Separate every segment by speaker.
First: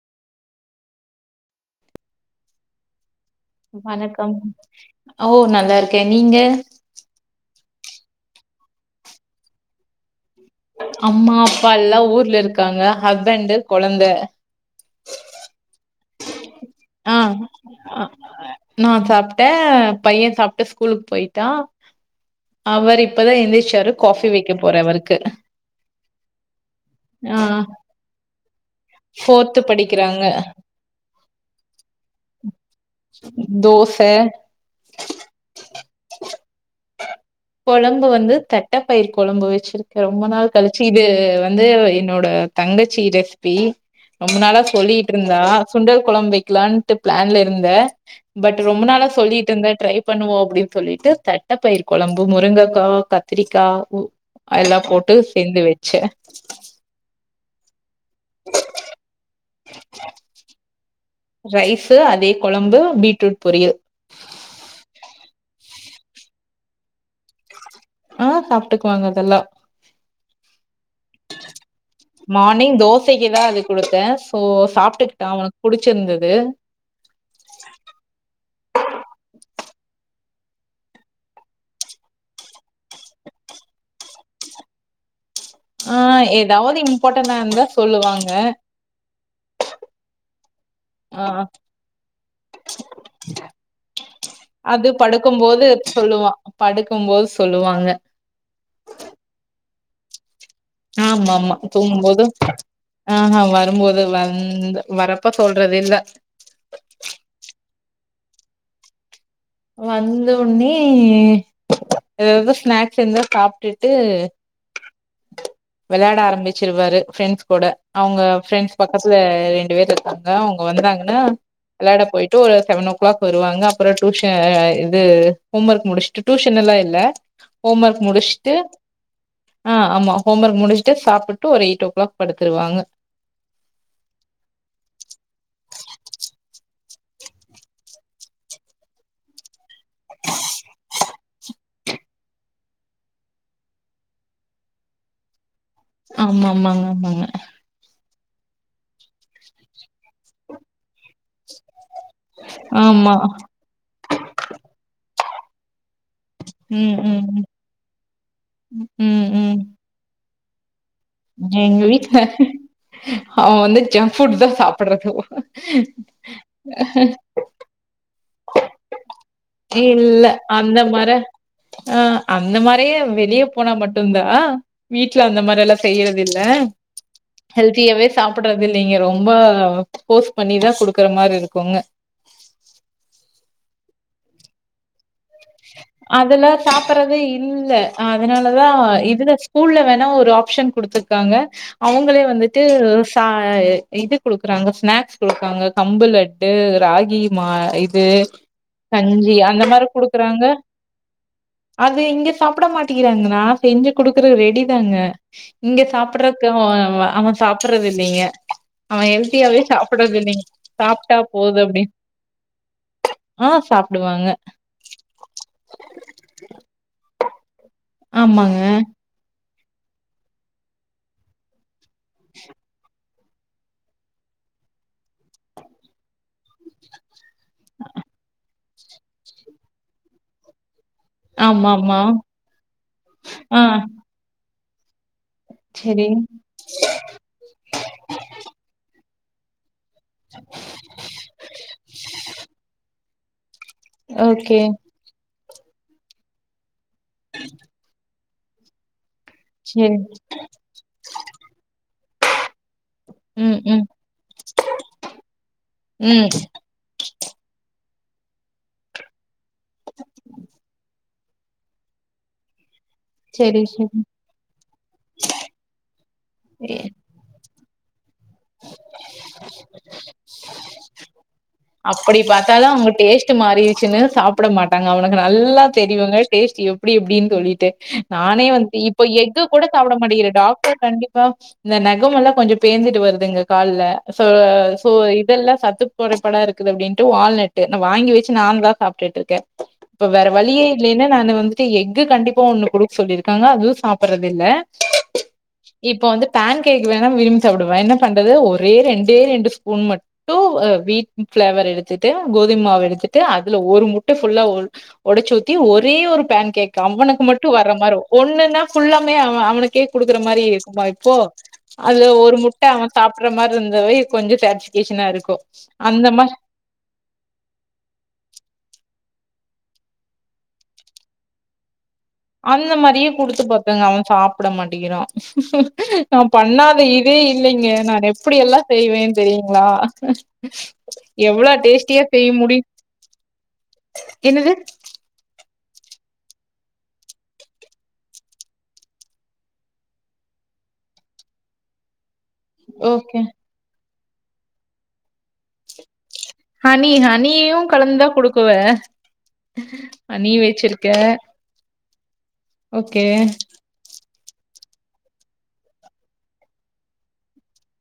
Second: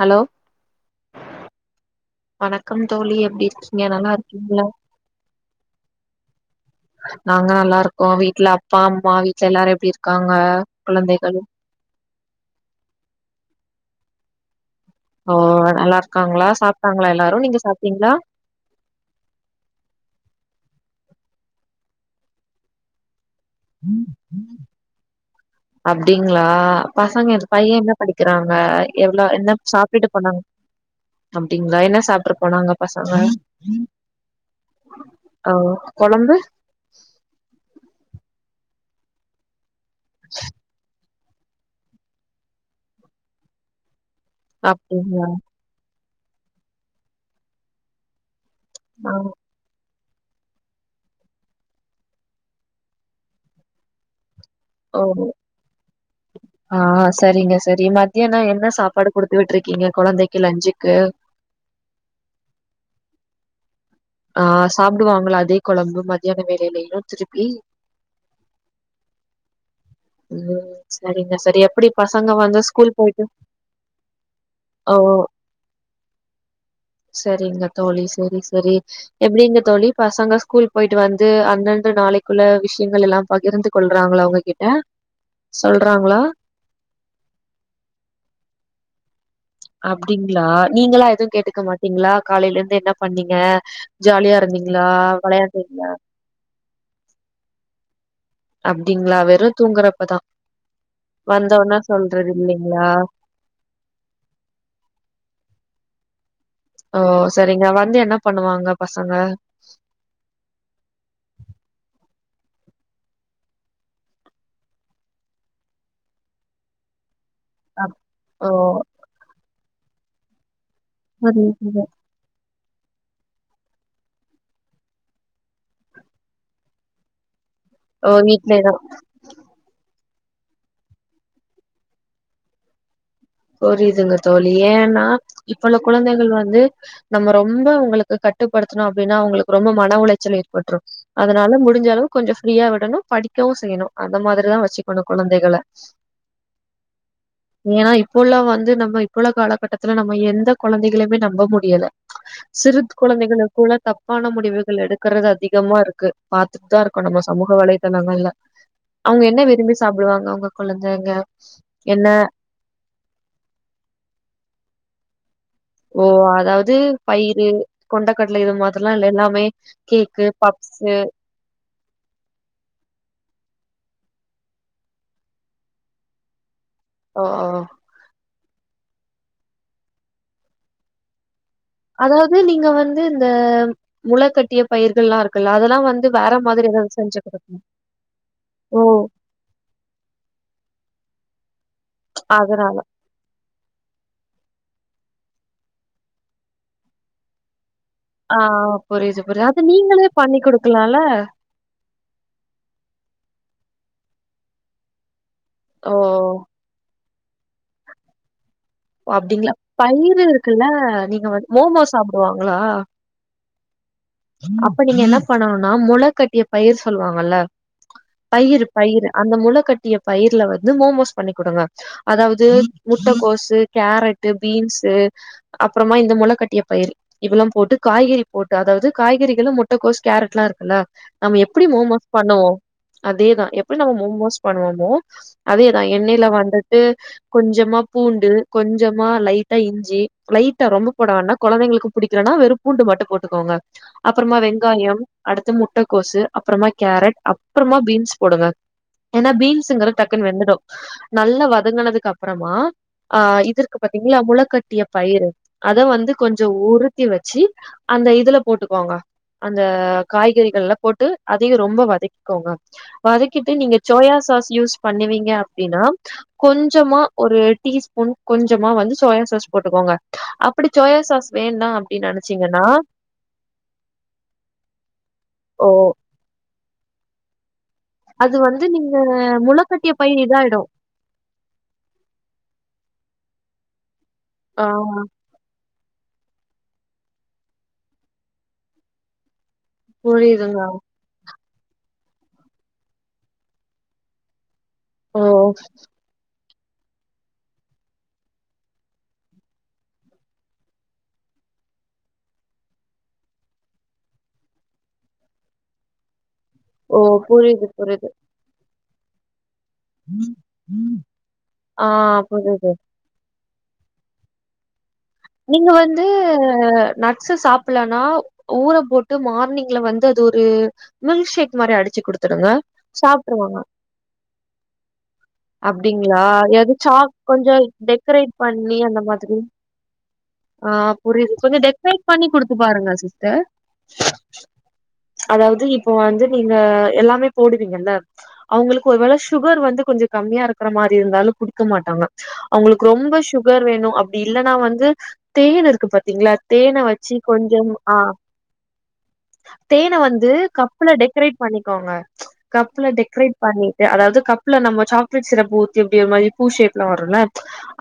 Speaker 1: Hello வணக்கம் தோழி எப்டி இரு
Speaker 2: வணக்கம் ஓ நல்லாருக்கே நீங்க
Speaker 1: நாங்க நல்லா இருக்கோ வீட்ல அப்பா அம்மா வீட்ல எல்லாரு எப்டி இருக்காங்க
Speaker 2: அம்மா
Speaker 1: குழந்தைகள்
Speaker 2: அப்பா எல்லா ஊர்ல இருக்காங்க ஹஸ்பெண்டு கொழந்த
Speaker 1: ஓ நல்லாருக்காங்ளா சாப்
Speaker 2: ஆ நா சாப்ட்டே பைய சாப்ட்டு ஸ்கூலுக் போய்ட்டா அவர் இப்பதா எந்திரிச்சாரு காஃபி வெக்க போற அவருக்கு
Speaker 1: அப்டிங்ளா பசங்க
Speaker 2: ஆ
Speaker 1: பைய என்ன படிக்கிறாங்க எவ்வள என்ன
Speaker 2: ஃபோர்த்து
Speaker 1: சாப்டுட்டு
Speaker 2: படிக்கிறாங்க
Speaker 1: போனாங் அப்டிங்ளா என்ன சாப் ட்டு போனாங்க பசங்க
Speaker 2: தோச
Speaker 1: ஆ கொழம்பு
Speaker 2: கொழம்பு வந்து தட்ட பயிர் கொழம்பு வெச்சிருக்கு ரொம்ப நாள் கழிச்சு இது வந் து என்னோட தங்கச்சி ரெஸ்பி ரொம்ப நாளா சொல்லிட்டு
Speaker 1: அப்டிங்களா
Speaker 2: இருந்தா சுண்டல் கொழம்பு வெக் லான்ட்டு பிளான்ல இருந்தே பட் ரொம்ப நாளா
Speaker 1: ஆ
Speaker 2: சொல்லிட்டு இருந்த ட்ரை பண்ணுவோ அப்டின் சொல்லிட்டு தட்டைப்பயிர் கொழம்பு முருங்கைக்கா கத்திரிக்கா அதெலா
Speaker 1: ஓ
Speaker 2: போட்டு செஞ்சு வெச்சே
Speaker 1: ஆ சரிங்க சரி மத்தியான என்ன சாப்பாடு குடுத்து விட்ருக்கிங்க கொழந்தைக்கு லஞ்சுக்கு
Speaker 2: ரைஸு அதே கொழம்பு பீட்ரூட் பொரியல்
Speaker 1: ஆ சாப்டுவாங்களா அதே கொழம்பு மத்தியான வேலையிலு திருப்பி
Speaker 2: ஆ சாப்ட்டுக்குவாங்க அதெல்லா
Speaker 1: [unintelligible] சரிங்க சரி எப்
Speaker 2: மார்னிங் தோசைக்கு தா அது குடுத்தே சோ
Speaker 1: ஓ
Speaker 2: சாப்ட்டுக்கிட்டா அவனுக் புடிச்சுருந்தது
Speaker 1: சரிங்க தோழி சரி சரி எப்டிங்க தோழி பசங்க ஸ்கூல் போயிட்டு வந்து அந்தந்த நாளைக்குள்ள விஷயங்களெல்லா பகிர்ந்து பண்றாங்ளா உங்ககிட்ட
Speaker 2: ஆ
Speaker 1: சொல்றாங்களா
Speaker 2: ஏதாவது இம்பார்ட்டனா இருந்தா சொல்லுவாங்க
Speaker 1: அப்டிங்ளா நீங்களா
Speaker 2: ஆ
Speaker 1: எதுவு கேட்டுக்க மாட்டிங்ளா காலையில இருந்து என்ன பண்ணிங்க ஜாலியா இருந்திங்ளா வெளையாடு
Speaker 2: இல்ல சொல்லுவா படுக்கும் போது சொல்லுவாங்க
Speaker 1: அப்டிங்ளா வெறு தூங்கறப்பதா
Speaker 2: ஆமாமா தூங்கும் போது
Speaker 1: இல்லைங்களா
Speaker 2: ஆ ஹா வரும்போது வ ம் வரப்ப சொல்றதே இல்ல
Speaker 1: ஓ சரிங்க வந்து என்ன பண்ணுவாங்க பசங்க
Speaker 2: வந்தொன்னே எதாவது ஸ்நாக்ஸ் இருந்தா சாப்ட்டுட்டு வெளயாட ஆரம்பிச்சிருவாரு ஃப்ரெண்ட்ஸ் கூட
Speaker 1: அப்
Speaker 2: அவங்க
Speaker 1: ஓ
Speaker 2: ஃபிரெண்ட்ஸ் பக்கத்துல ரெண்டு பேர் இருக்காங்க அவங்க வந்தாங்கனா
Speaker 1: சரி, சரி.
Speaker 2: வெளாட போயிட் டு ஒரு செவன் ஓ கிளாக் வருவாங்க அப்பற டூசன் ஆ இது ஹோம் ஒர்க் முடிஷ்ட்டு டூஷன் எல்லா இல்ல ஹோம் ஒர்க்
Speaker 1: ஓ
Speaker 2: முடிஷ்ட்டு
Speaker 1: வீட்லயேதா
Speaker 2: ஆ ஆமா ஹோம் ஒர்க் முடிஷ்ட்டு சாப்புட்டு ஒரு எயிட் ஓ கிளாக் படுத்துருவாங்க
Speaker 1: புரியுதுங்க தோழி ஏன்னா இப்ப உள்ள குழந்தைகள் வந்து நம்ப ரொம்ப உங்களுக்கு கட்டுப்படுத்துணோ அப்டின்னா அவுங்களுக் ரொம்ப மன உளைச்சல் ஏற்பட்ரு அதனால முடிஞ்சளவு கொஞ்ச ஃப்ரீயா விடணு படிக்கவு செய்யணு அந்த மாரிதா வெச்சுக்கணு குழந்தைகள
Speaker 2: ஆமாமாங்க ஆமாங்க
Speaker 1: ஏனா இப்ப உள்ள வந்து நம்ப இப்ப உள்ள காலகட்டத்துல நம்ம எந்த கொழந்தைகளைமே நம்ப முடியல சிறுத்
Speaker 2: ஆமா
Speaker 1: குழந்தைகளுக் கூட தப்பான முடிவுகள் எடுக்கறது அதிகமா இருக்கு பாத்துட்டுதா
Speaker 2: ம்
Speaker 1: இருக்கோ நம்ம
Speaker 2: ம்
Speaker 1: சமூக வலைதளங்கள்ல அவுங்க
Speaker 2: ம்
Speaker 1: என்ன
Speaker 2: ம்
Speaker 1: விரும்பி சாப்டுவாங்க உங்க கொழந்தேங்க
Speaker 2: எங்க வீட்ல அவ வந்து ஜங்க் ஃபுட்தா சாப்புட்றதுவு
Speaker 1: ஓ அதாவுது பயிறு கொண்டக்கட்ல இது மாதிர்லா இல்ல எல்லாமே
Speaker 2: இல்ல
Speaker 1: கேக்கு
Speaker 2: அந்த
Speaker 1: பப்ஸு
Speaker 2: மார ஆ அந்த மாரியே வெளிய போனா மட்டுந்தா வீட்ல அந்த மாரியெல்லா செய்யிறதில்ல
Speaker 1: ஓ ஓ
Speaker 2: ஹெல்தியாவே சாப்புட்றதில்லைங்க ரொம்ப ஃபோஸ் பண்ணிதா குடுக்குற மாரி இருக்குங்க
Speaker 1: அதாவ்து நீங்க வந்து இந்த முள கட்டிய பயிர்கள்லா இருக்குல்ல அதெல்லா வந்
Speaker 2: அதுல சாப்புறது இல்ல அ அதுனாலதா
Speaker 1: ஓ
Speaker 2: இதுல ஸ்கூல்ல வேணா ஒரு ஆப்ஷன் குடுத்துரு க்காங்க அவுங்களே வந்துட்டு
Speaker 1: அதனால
Speaker 2: தா எ இது குடுக்குறாங்க ஸ்நாக்ஸ் குடுக்குறாங்க கம்பு லட்டு ராகி மா இ து
Speaker 1: ஆ புரியுது
Speaker 2: கஞ்சி
Speaker 1: புரியுது அது
Speaker 2: அந்த மாரி குடு
Speaker 1: நீங்களே பண்ணி குடுக்கலால
Speaker 2: அது இங்க சாப்புட மாட்டிக்கிறாங்க நா செஞ்சு குடுக்குற ரெடிதாங்க இங்க
Speaker 1: ஓ
Speaker 2: சாப்புட்றக்கு அவெ சாப்புறதில்லைங்க அவெ
Speaker 1: அப்டிங்களா
Speaker 2: எல்த்தியாவே
Speaker 1: பயிறு
Speaker 2: சாப்புர்றதில்லைங்
Speaker 1: இருக்குல்ல
Speaker 2: சாப்ட்டா
Speaker 1: நீங்க வந்து
Speaker 2: போது
Speaker 1: மோமோ
Speaker 2: அப்டின்
Speaker 1: சாப்டுவாங்களா
Speaker 2: ஆ சாப்டுவாங்க
Speaker 1: அப்ப நீங்க என்ன பண்ணனுன்னா முள கட்டிய பயிர் சொல்லுவாங்கல்ல
Speaker 2: ஆமாங்க
Speaker 1: பயிறு பயிறு அந்த முள கட்டிய பயிற்ல வந்து மோமோஸ் பண்ணி குடுங்க அதாவுது மு முட்டக்கோஸு கேரட்டு பீன்ஸு அப்றமா இந்த மொள கட்டிய பயிறு இதுல்லா போட்டு காய்கறி போட்டு அதாவுது காய்கறிகளு முட்டகோஸ் கேரட்லா இருக்குல்ல நம்ம எப்பிடி
Speaker 2: ஆமா ஆமா
Speaker 1: மோமோஸ் பண்ணுவோ அதேதா
Speaker 2: ஆ
Speaker 1: எப்டி நம்ம மோமோஸ் பண்ணுவொமோ அதேதா
Speaker 2: செரி
Speaker 1: எண்ணெய்ல வந்துட்டு கொஞ்சமா பூண்டு கொஞ்சமா லைட்டா இஞ் சி லைட்டா ரொம்ப போட வேண்டா கொழந்தைங்களுக்கு புடிக்கலன்னா வெறு பூண்டு மட்டு போட்டுக்கோங்க அப்றமா
Speaker 2: ஓகே
Speaker 1: வெங்காயம் அடுத்து முட்டக்கோசு அப்றமா கேரட் அப்றமா பீன்ஸ் போடுங்க ஏனா பீன்ஸுங்குற
Speaker 2: செரி
Speaker 1: டக்குன் வெந்துடு நல்லா வதங்குனதுக்கப்றமா ஆ
Speaker 2: ம்
Speaker 1: இதுருக்கு
Speaker 2: ம்
Speaker 1: பாத்தீங்ளா முளகட்டிய பயிறு அத வந்து
Speaker 2: ம்
Speaker 1: கொஞ்சொ உரு த்தி வச்சி அந்த இதுல போட்டுக்கோங்க அந்த காய்கறிகள்ல போட்டு அதயு ரொம்ப வதக்கிக்கோங்க வதக்கிட்டு
Speaker 2: செரி
Speaker 1: நீங்க
Speaker 2: செரி
Speaker 1: சோயா சாஸ் யூஸ் பண்ணுவீங்க அப்டின்னா கொஞ்சமா ஒரு டீ ஸ்பூன் கொஞ்சமா வந்து சோயா சாஸ் போட்டுக்கோங்க அப்பிடி சோயா சாஸ் வேண்டா அப்டின் நெனச்சீங்கன்னா
Speaker 2: ட்டு மாறிடுச்சுன்னு சாப்புட மாட்டாங்க அவனுக்கு நல்லா
Speaker 1: ஓ
Speaker 2: தெரியுங்க டேஸ்ட்டு எப்டி எப்டின் சொல்லிட்டு
Speaker 1: அது
Speaker 2: நானே வந்து
Speaker 1: நீங்க
Speaker 2: இப்ப எக்கு கூட
Speaker 1: முளக்கட்டிய
Speaker 2: சாப்புட
Speaker 1: பயிறு
Speaker 2: மாட்டிங்குற
Speaker 1: இதாயிடு
Speaker 2: டாக்டர் கண்டி ப்பா இந்த நகமெல்லா கொஞ்ச பேந்துட்டு வருதுங்க கால்ல சோ
Speaker 1: ஆ
Speaker 2: சோ இதெல்லா சத்து கொறைபாடா இருக்குது அப்டின்ட்டு வால்நட்டு ந வாங்கி வச்சு நாந்தா சாப்டுட்ருக்கே இப்ப வேற
Speaker 1: புரியுதுங்க
Speaker 2: வழியே இல்லைனா நானு வந்து ட்டு எக்கு கண்டிப்பா ஒன்னு குடுக் சொல்லிருக்காங்க அதுவு சாப்புறதில்ல
Speaker 1: ஓ
Speaker 2: இப்ப வந்து பேன் கேக் வேணா விரும்பி சாப்டுவே என்ன பண்றது ஒரே ரெண்டே ரெண்டு ஸ்பூன் மட்டு அ வீட் ஃபிளேவர் எடுத்துட்டு கோதும்மாவு எடுத்துட்டு அதுல ஒரு முட்ட ஃபுல்லா ஒ ஒடச்சு ஊத்தி ஒரே ஒரு பேன் கேக்கு
Speaker 1: ஓ
Speaker 2: அவனுக்கு மட்டு
Speaker 1: புரியுது,
Speaker 2: வர்ற மாரி
Speaker 1: புரியுது.
Speaker 2: ஒன்னுன்னா ஃபுல்லாமே அவ அவனுக்கே குடுக்குற மாரி இருக்குமா இப்போ
Speaker 1: ஆ
Speaker 2: அதுல ஒரு முட்ட
Speaker 1: புரியுது.
Speaker 2: அவ சாப்பிட்ற மாரி இருந்தாவே கொஞ்ச சாட்டிஸ்வ்கேஷனா இருக்கு அந்த மார்
Speaker 1: து நட்ஸு சாப்பலன்னா ஊர போட்டு மார்னிங்ல வந்து அது ஒரு மில்க்ஷேக் மாரி அடிச்சி குடுத்
Speaker 2: அந்த மாரியே குடுத்து பாத்தேங்க அவ சாப்ட மாட்டேங்கிறா நா
Speaker 1: அப்டிங்களா?
Speaker 2: பண்ணா
Speaker 1: எது
Speaker 2: த
Speaker 1: சாக்
Speaker 2: இதே
Speaker 1: கொஞ்சம்
Speaker 2: இல்லைங்க நானு
Speaker 1: டெக்கரேட்
Speaker 2: எப்டி எல்லா
Speaker 1: பண்ணி அந்த
Speaker 2: செய்வே
Speaker 1: மாதிரி.
Speaker 2: தெரியுங்ளா
Speaker 1: ஆ புரியுது.
Speaker 2: எவ்ளோ
Speaker 1: கொஞ்சம் டெக்கரேட்
Speaker 2: டேஸ்ட்டியா
Speaker 1: பண்ணி
Speaker 2: செய்ய
Speaker 1: குடுத்து
Speaker 2: முடியு
Speaker 1: பாருங்க சிஸ்டர்.
Speaker 2: என்னது
Speaker 1: அதாது இப்ப வந்து நீங்க எல்லாமே போடுவீங்கல்ல அவுங்ளுக்கு ஒருவேல சுகர் வந்து கொஞ்ச கம்மியா இருக்கிற மாரி இருந்தாலு குடிக்க மாட்டாங்க அவுங்ளுக்கு ரொம்ப
Speaker 2: ஓகே
Speaker 1: சுகர் வேணு அப்டி இல்லன்னா வந்து தேன் இருக்கு பாத்தீங்களா தேன
Speaker 2: ஹனி
Speaker 1: வச்சி
Speaker 2: ஹனியு
Speaker 1: கொஞ்சம் ஆ
Speaker 2: கலந்துதா குடுக்குவ
Speaker 1: தேன வந்து
Speaker 2: ஹனி வச்சிருக்க
Speaker 1: கப்புல டெக்கரேட் பண்ணிக்கோங்க கப்புல
Speaker 2: ஓகே
Speaker 1: டெக்கரேட் பண்ணி தே அதாது கப்புல நம்ம சாக்லேட் ஷிறப்பு ஊத்தி அப்டியே ஒரு மாரி பூ ஷேப்லா வருல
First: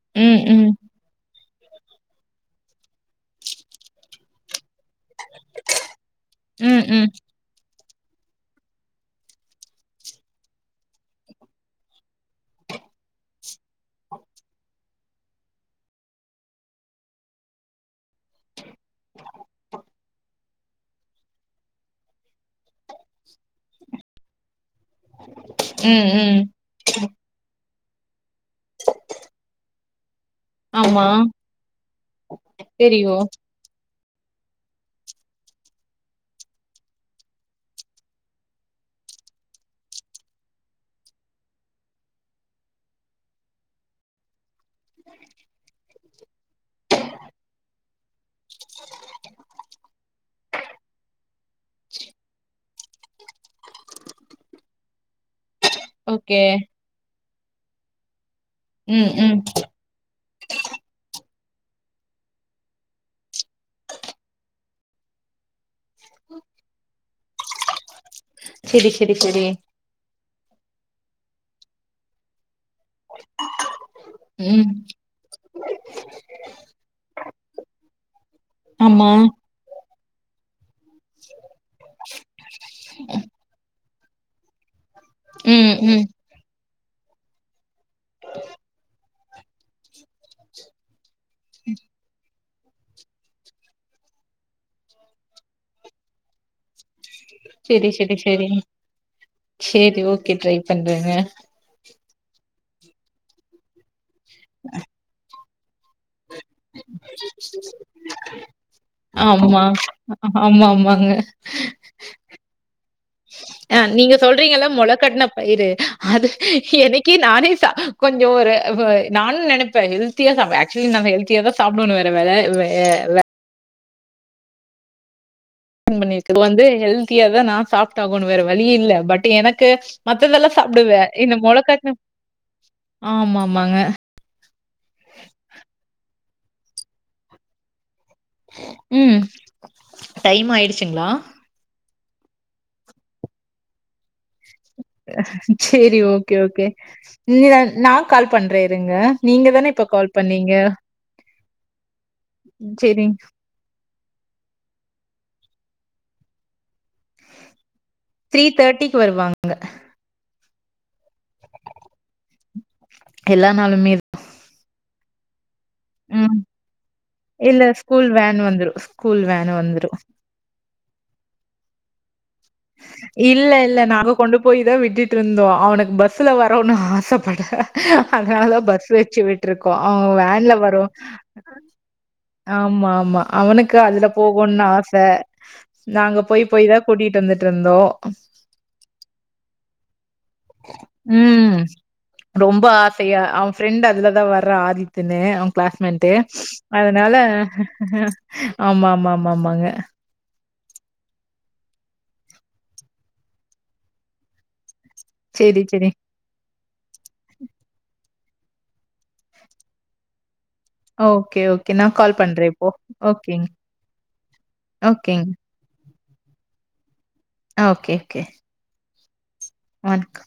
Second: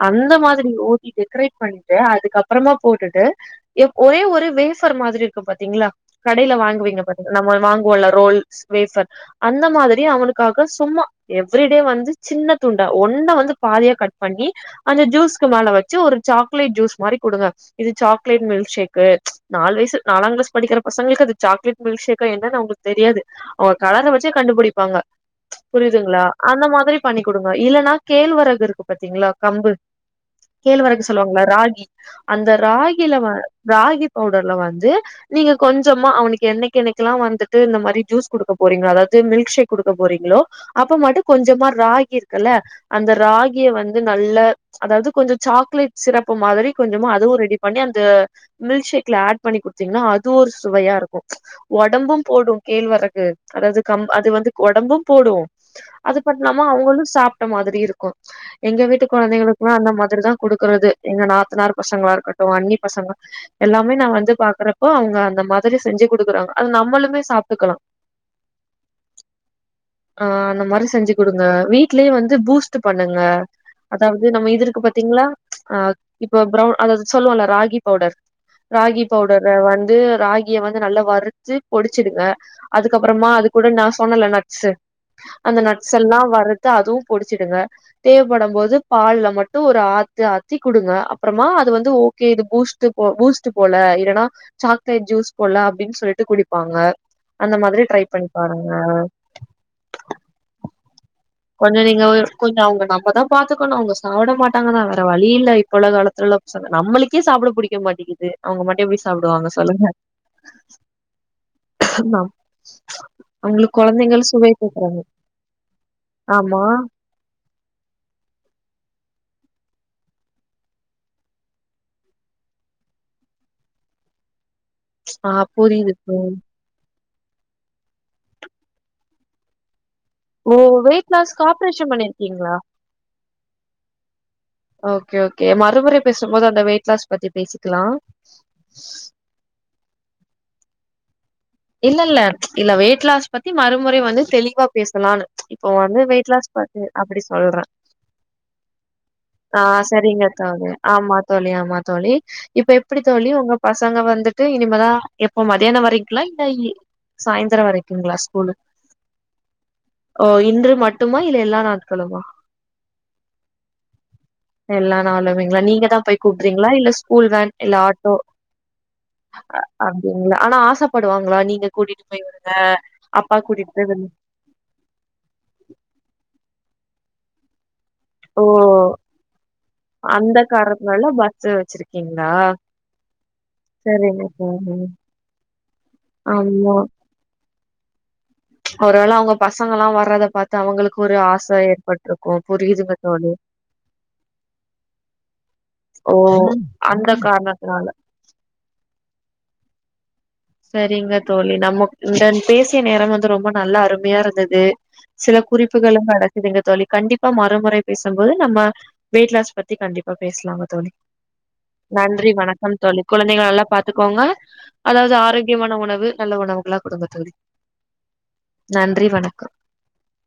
Speaker 1: அந்த
Speaker 2: ம் ம்
Speaker 1: மாதிரி ஊத்தி டெக்கரேட் பண்ணிட்டு அதுக்கப்றமா போட்டுட்டு எ ஒரே ஒரு வேஸ்ட் ஃபர் மாதிரி இருக்கு பாத்தீங்களா கடையில
Speaker 2: ம்
Speaker 1: வாங்குவீங்க
Speaker 2: ம்
Speaker 1: பாத்தீங் நம்ம வாங்குவோல ரோல்ஸ் வேஃபர் அந்த மாதிரி அவனுக்காக சும்மா எவ்ரிடே வந்து சின்ன துண்டா ஒன்ன வந்து பாதியா கட் பண்ணி அந்த ஜூஸ்க்கு மேல வச்சி ஒரு சாக் லேட் ஜூஸ் மாரி குடுங்க இது சாக்லேட் மில்க் ஷேக்கு நாலு வயசு நாலா கிளாஸ் படிக்கிற பசங்களுக்கு அது சாக்லட் மில்க்ஷேக்கா என்னன்னு அவுங்ளுக் தெரியாது அவங்க கலர வச்சே கண்டுபிடி பாங்க
Speaker 2: ம்
Speaker 1: புரியுதுங்களா
Speaker 2: ம்
Speaker 1: அந்த மாதிரி பண்ணி குடுங்க இல்லன்னா கேழ்வர ட்ட இது இருக்கு பாத்தீங்களா கம்பு கேழ்வரகு
Speaker 2: ஆமா
Speaker 1: சொல்லுவாங்களா ராகி அந்த
Speaker 2: தெரியு
Speaker 1: ராகில வ ராகி பவுடர்ல வந்து நீங்க கொஞ்சமா அவனுக்கு என்னைக்கு என்னைக்கெல்லா வந்துட்டு இந்த மாரி ஜூஸ் குடுக்க போறீங்களோ அதாது மில்க் ஷேக் குடுக்க போறீங்ளோ அப்ப மட்டு கொஞ்சமா ராகி இருக்கில்ல அந்த ராகிய வந்து நல்ல அதாது கொஞ்ச சாக்லேட் ஷிரப்பு மாதிரி கொஞ்சமா அதுவு ரெடி பண்ணி அந்த மில்க் ஷேக்ல ஆட் பண்ணி குடுத்தீங்கன்னா அது ஒரு சுவையா இருக்கு ஒடம்பும் போடு கேழ்வரகு அதாது கம் அது வந்து ஒடம்பும் போடு அது
Speaker 2: ஓகே
Speaker 1: பண்லாம அவுங்களு சாப்ட்ட மாதிரி இருக்கும் எங்க வீட்டு
Speaker 2: ம் ம்
Speaker 1: கொழந்தைங்களுக்குலா அந்த மாதிரிதா க்கறது எங்க நாத்தனாரு பசங்களா இருக்கட்டு எங்க அன்னி பசங்களா எல்லாமே நா வந்து பாக்குறப்போ அவங்க அந்த மாதிரி செஞ்சி குடுக்குறாங்க அது நம்மளுமே சாப்ட்டுக்கலா
Speaker 2: செரி செரி செரி
Speaker 1: ஆ அந்த மாரி செஞ்சி குடுங்க வீட்லே வந்து பூஸ்ட் த்து பண்ணுங்க அதாவது நம்ம இது
Speaker 2: ம்
Speaker 1: இருக்கு பாத்தீங்களா அ இப்ப பிரவுன் அதாது சொல்லுவோல ராகி பவுடர் ராகி
Speaker 2: ஆமா
Speaker 1: பவுடர் வந்து ராகி ஏ வந்து நல்லா வறுத்து பொடிச்சிடுங்க அதுக்கப்றமா அது கூட நா சொன்னல நட்ஸு அந்த
Speaker 2: ம்
Speaker 1: நட்ஸ்
Speaker 2: ம்
Speaker 1: எல்லா வருத் த அதுவு பொடிச்சிடுங்க தேவப்படும் போது பால்ல மட்டு ஒரு ஆத்து ஆத்தி குடுங்க அப்றமா அது வந்து ஓகே இது பூஸ்ட் ட்டு போ பூஸ்ட்டு போல இல்லன்னா சாக்லேட் ஜூஸ் போல அப்டின் சொல்ட்டு குடிப்பாங்க அந்த மாதிரி ட்ரை பண்ணி பாருங்க
Speaker 2: சேரி ஓகே ட்ரை பண்றேங்க
Speaker 1: கொஞ்ச நீங்க கொஞ்சோ அவங்க நம்மதா பாத்துக்குணு அவங்க சாப்ட மாட்டாங்கதா வேற வழி இல்ல இப்ப உள்ள காலத்துல சொல்ங்க நம்மளுக்கே சாப்ட புடிக்க மாட்டேங்கிது அவங்க மட்டு எப்டி சாப்டுவாங்க சொல்லுங்க
Speaker 2: ம்மா ஆமாங்க
Speaker 1: ஆஹமா
Speaker 2: அ நீங்க சொல்றீங்கல்ல மொளக்கட்டன பயிறு அது
Speaker 1: ஆமா
Speaker 2: எனக் கி நானே சா கொஞ்ச ஒரு வ நானு நைப்பே ஹெல்த்தியா சாப்ப ஆக்சுவலி ஹெல்த் தியாதா சாப்புடும்னு வேற வேல வே வ
Speaker 1: ஆ புரி
Speaker 2: பண்ணிருக்கு வந்து ஹெல்தியா தா நா சாஃப்டு ஆகணும்னு வேற வழி இல்ல பட் எனக்கு மத்ததெல்லா
Speaker 1: ஓ
Speaker 2: சாப்டுவ
Speaker 1: வெயிட்
Speaker 2: இந்த
Speaker 1: லாஸ்க்கு ஆப்ரேஷன்
Speaker 2: மொளக்கட்ன
Speaker 1: பண்ணிருக்கீங்களா
Speaker 2: ஆமா ஆமாங்க
Speaker 1: ஓகே ஓகே மறுமுற பேசும் போது அந்த வெயிட் லாஸ் பத்தி பேசிக்கிலா
Speaker 2: ம் டைம் ஆயிடுச்சிங்ளா
Speaker 1: இல்ல இல்ல இல்ல வெயிட் லாஸ் பத்தி மறுமுறை வந்து தெளிவா பேசலான்னு இப்போ
Speaker 2: சரி
Speaker 1: வந்து வெயிட்
Speaker 2: ஓகே,
Speaker 1: லாஸ்
Speaker 2: ஓகே.
Speaker 1: பாட்டு அப்டி சொல்ற
Speaker 2: ந நான் கால் பண்றேன் இருங்க. நீங்க
Speaker 1: ஆ
Speaker 2: தானே இப்ப கால்
Speaker 1: சரிங்க
Speaker 2: பண்ணீங்க.
Speaker 1: தோழி ஆமா தோழி ஆமா தோழி இப்ப எப்டி
Speaker 2: சரி.
Speaker 1: தோழி உங்கப் பசங்க வந்துட்டு இனிமே தா எப்போ வரைங்க்ளா இல்ல இது சாயந்தர வரை க்கிங்ளா ஸ்கூல்லு
Speaker 2: வருவாங்க.
Speaker 1: ஓ இன்று மட்டுமா எல்லா நாட்களுமா
Speaker 2: எல்லா நாளுமே
Speaker 1: எல்லா நாளுமேங்ளா நீங்க தா போய்
Speaker 2: ம்.
Speaker 1: கூப்டிறீங்ளா இல்ல ஸ்கூல் வேன் இல்ல
Speaker 2: ஸ்கூல்
Speaker 1: ஆட்டோ
Speaker 2: வேன் வந்துரும். ஸ்கூல் வேன்
Speaker 1: அ
Speaker 2: வந்துரும்.
Speaker 1: அப்டிங்ளா ஆனா ஆசப்ப டுவாங்களா நீங்க கூட்டிட்டு அப்பா
Speaker 2: இல்ல
Speaker 1: கூட்டிட்டு
Speaker 2: இல்ல
Speaker 1: போய் விட்
Speaker 2: நாங்க கொண்டு போய் தா விட்டுட் ருந்தோ ஆ அவனுக்கு பஸ்ல வரன்னு ஆசைப்பட
Speaker 1: ஓ
Speaker 2: அதனாலா பஸ் வச்சு விட்டு இருக்கோ அவங்க
Speaker 1: அந்த
Speaker 2: வேன்ல வரு
Speaker 1: காரணத்னால பஸ் வச்சிருக்கீங்களா
Speaker 2: ஆமா ஆமா அவனுக்கு அதுல
Speaker 1: சரிங்க
Speaker 2: போகுன்னு
Speaker 1: தோழி
Speaker 2: ஆச நாங்க போய் போய்
Speaker 1: ஆமா
Speaker 2: தா கூட்டிட்டு வந்துட்டு இருந்தோ
Speaker 1: [inaudible] ஒருவேள அவங்க பசங்க எல்லா வர்றத பாத்து அவங்களுக்கு ஒரு ஆச
Speaker 2: ம்.
Speaker 1: ஏற்பட்டிருக்கு
Speaker 2: ரொம்ப
Speaker 1: புரியுதுங்க
Speaker 2: ஆசையா.
Speaker 1: தோழி
Speaker 2: அவன் ஃப்ரெண்ட் அதுலதா வரா ஆதித்தன்னு அவ கிளாஸ்மேட்டு
Speaker 1: ஓ அந்த
Speaker 2: அதனால
Speaker 1: காரணத்தினால
Speaker 2: ஆமா ஆமா ஆமா ஆமாங்க
Speaker 1: சரிங்க தோழி நம்ம இந்த பேசிய நேரம் வந்து ரொம்ப நல்லா அருமையா இருந்தது சில
Speaker 2: சரி, சரி.
Speaker 1: குறிப்புகளு நடக்குதுங்க தோழி கண்டிப்பா மறுமுறை பேசும்போது நம்ம வெயிட் லாஸ் பத்தி கண்டிப் பேசலாங்க தோழி
Speaker 2: ஓகே, ஓகே. நான் கால்
Speaker 1: நன்றி
Speaker 2: பண்றேன் இப்போ.
Speaker 1: வணக்கம் தோழி
Speaker 2: ஓகேங்க,
Speaker 1: குழந்தைகள் நல்லா பாத்துக்கோங்க அதாவது
Speaker 2: ஓகேங்க.
Speaker 1: ஆரோக் ஆரோக்கியமான உணவு நல்ல உணவுகள்லா குடுங்க தோழி
Speaker 2: ஆ ஓகே கே
Speaker 1: நன்றி வணக்கோ
Speaker 2: வண்க்கு